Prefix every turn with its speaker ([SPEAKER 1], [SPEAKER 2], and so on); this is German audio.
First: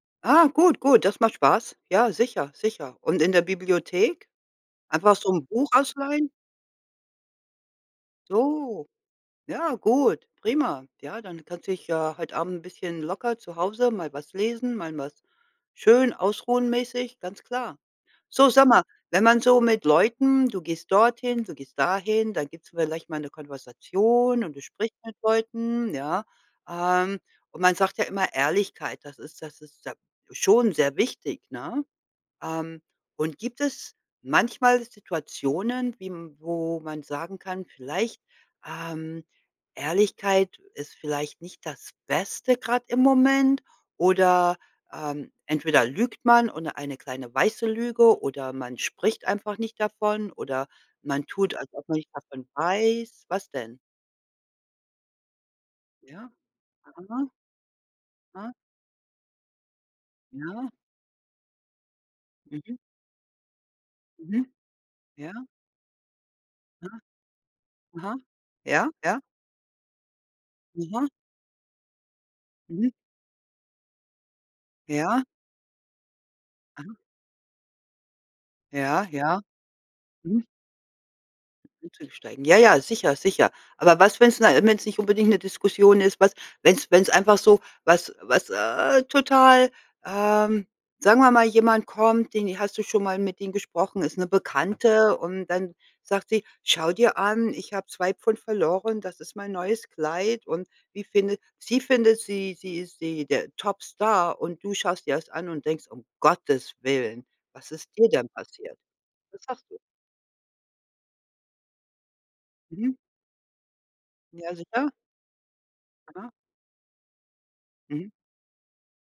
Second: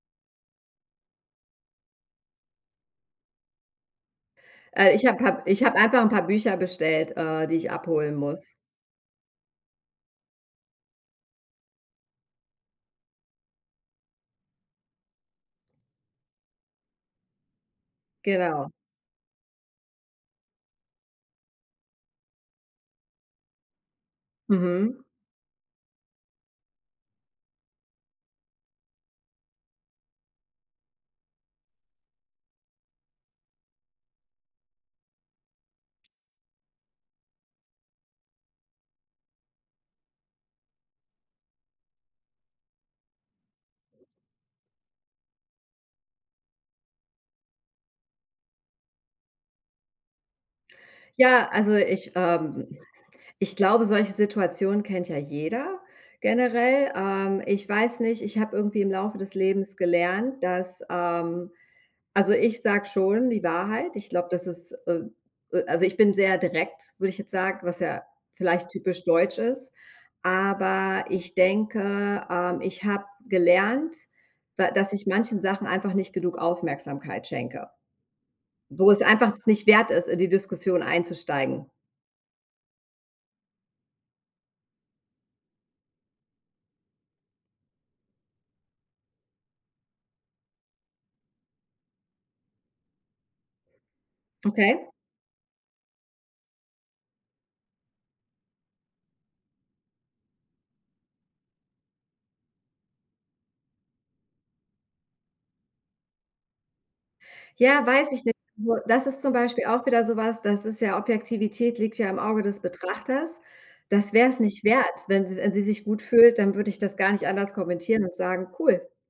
[SPEAKER 1] Ah, gut, gut, das macht Spaß. Ja, sicher, sicher, und in der Bibliothek?
[SPEAKER 2] Äh, ich
[SPEAKER 1] Einfach
[SPEAKER 2] habe
[SPEAKER 1] so
[SPEAKER 2] habe
[SPEAKER 1] 'n
[SPEAKER 2] ich
[SPEAKER 1] Buch
[SPEAKER 2] habe einfach 'n paar
[SPEAKER 1] ausleihen?
[SPEAKER 2] Bücher bestellt, äh, die ich abholen muss.
[SPEAKER 1] So. Ja, gut, prima. Ja, dann kannst du dich ja heute Abend ’n bisschen locker zu Hause mal was lesen, mal was schön ausruhen mäßig, ganz klar. So, sag
[SPEAKER 2] Genau.
[SPEAKER 1] mal, wenn man so mit Leuten du gehst dorthin, du gehst dahin, dann gibt's vielleicht mal 'ne Konversation und du sprichst
[SPEAKER 2] Mhm.
[SPEAKER 1] mit Leuten, ja, ähm, und man sagt ja immer Ehrlichkeit, das ist das ist ja schon sehr wichtig, ne? Ähm, und gibt es manchmal Situationen, wie m wo man sagen kann: „Vielleicht ähm, Ehrlichkeit ist vielleicht nicht das Beste grad im Moment“, oder „Ähm, entweder lügt man“, und oder „Eine kleine weiße Lüge“, oder „Man spricht einfach nicht davon“, oder „Man
[SPEAKER 2] Ja,
[SPEAKER 1] tut, als
[SPEAKER 2] also
[SPEAKER 1] ob man nicht
[SPEAKER 2] ich
[SPEAKER 1] davon
[SPEAKER 2] ähm,
[SPEAKER 1] weiß.“ Was
[SPEAKER 2] ich
[SPEAKER 1] denn?
[SPEAKER 2] glaube, solche Situationen kennt ja jeder
[SPEAKER 1] Ja.
[SPEAKER 2] generell.
[SPEAKER 1] Aha.
[SPEAKER 2] Ähm, ich weiß nicht, ich
[SPEAKER 1] Ah.
[SPEAKER 2] habe irgendwie im Laufe des Lebens gelernt,
[SPEAKER 1] Ja.
[SPEAKER 2] dass ähm, also, ich
[SPEAKER 1] Mhm.
[SPEAKER 2] sage schon die Wahrheit. Ich glaube,
[SPEAKER 1] Mhm.
[SPEAKER 2] das ist äh,
[SPEAKER 1] Ja.
[SPEAKER 2] äh, also ich bin sehr
[SPEAKER 1] Ja.
[SPEAKER 2] direkt, würde ich jetzt sagen, was ja
[SPEAKER 1] Aha.
[SPEAKER 2] vielleicht
[SPEAKER 1] Ja,
[SPEAKER 2] typisch
[SPEAKER 1] ja.
[SPEAKER 2] deutsch ist. Aber
[SPEAKER 1] Aha.
[SPEAKER 2] ich denke, ähm, ich
[SPEAKER 1] Mhm.
[SPEAKER 2] habe gelernt, da dass ich
[SPEAKER 1] Ja.
[SPEAKER 2] manchen Sachen einfach nicht genug
[SPEAKER 1] Aha.
[SPEAKER 2] Aufmerksamkeit schenke wo es
[SPEAKER 1] Ja,
[SPEAKER 2] einfach
[SPEAKER 1] ja.
[SPEAKER 2] es nicht wert ist, in die
[SPEAKER 1] Mhm.
[SPEAKER 2] Diskussion einzusteigen.
[SPEAKER 1] Einzusteigen. Ja, ja, sicher, sicher. Aber was, wenn's na wenn's nicht unbedingt 'ne Diskussion ist, was wenn's wenn's einfach so, was was, äh, total ähm, sagen wir mal, jemand kommt, den i hast du schon mal mit ihm gesprochen, ist 'ne
[SPEAKER 2] Okay.
[SPEAKER 1] Bekannte und dann sagt sie: „Schau dir an, ich habe 2 Pfund verloren, das ist mein neues Kleid.“ Und wie findet sie findet sie sie ist sie, der Topstar und du schaust dir das an und denkst: „Um Gottes Willen, was
[SPEAKER 2] Ja,
[SPEAKER 1] ist dir
[SPEAKER 2] weiß ich
[SPEAKER 1] denn
[SPEAKER 2] nicht.
[SPEAKER 1] passiert?“
[SPEAKER 2] Nur, das ist zum
[SPEAKER 1] Was
[SPEAKER 2] Beispiel
[SPEAKER 1] sagst du?
[SPEAKER 2] auch wieder so was, das ist ja Objektivität liegt ja im Auge des
[SPEAKER 1] Mhm.
[SPEAKER 2] Betrachters. Das wär's
[SPEAKER 1] Ja,
[SPEAKER 2] nicht wert,
[SPEAKER 1] sicher.
[SPEAKER 2] wenn sie wenn sie sich gut
[SPEAKER 1] Aha.
[SPEAKER 2] fühlt, dann würde ich das gar nicht anders kommentieren
[SPEAKER 1] Mhm.
[SPEAKER 2] und sagen: „Cool!“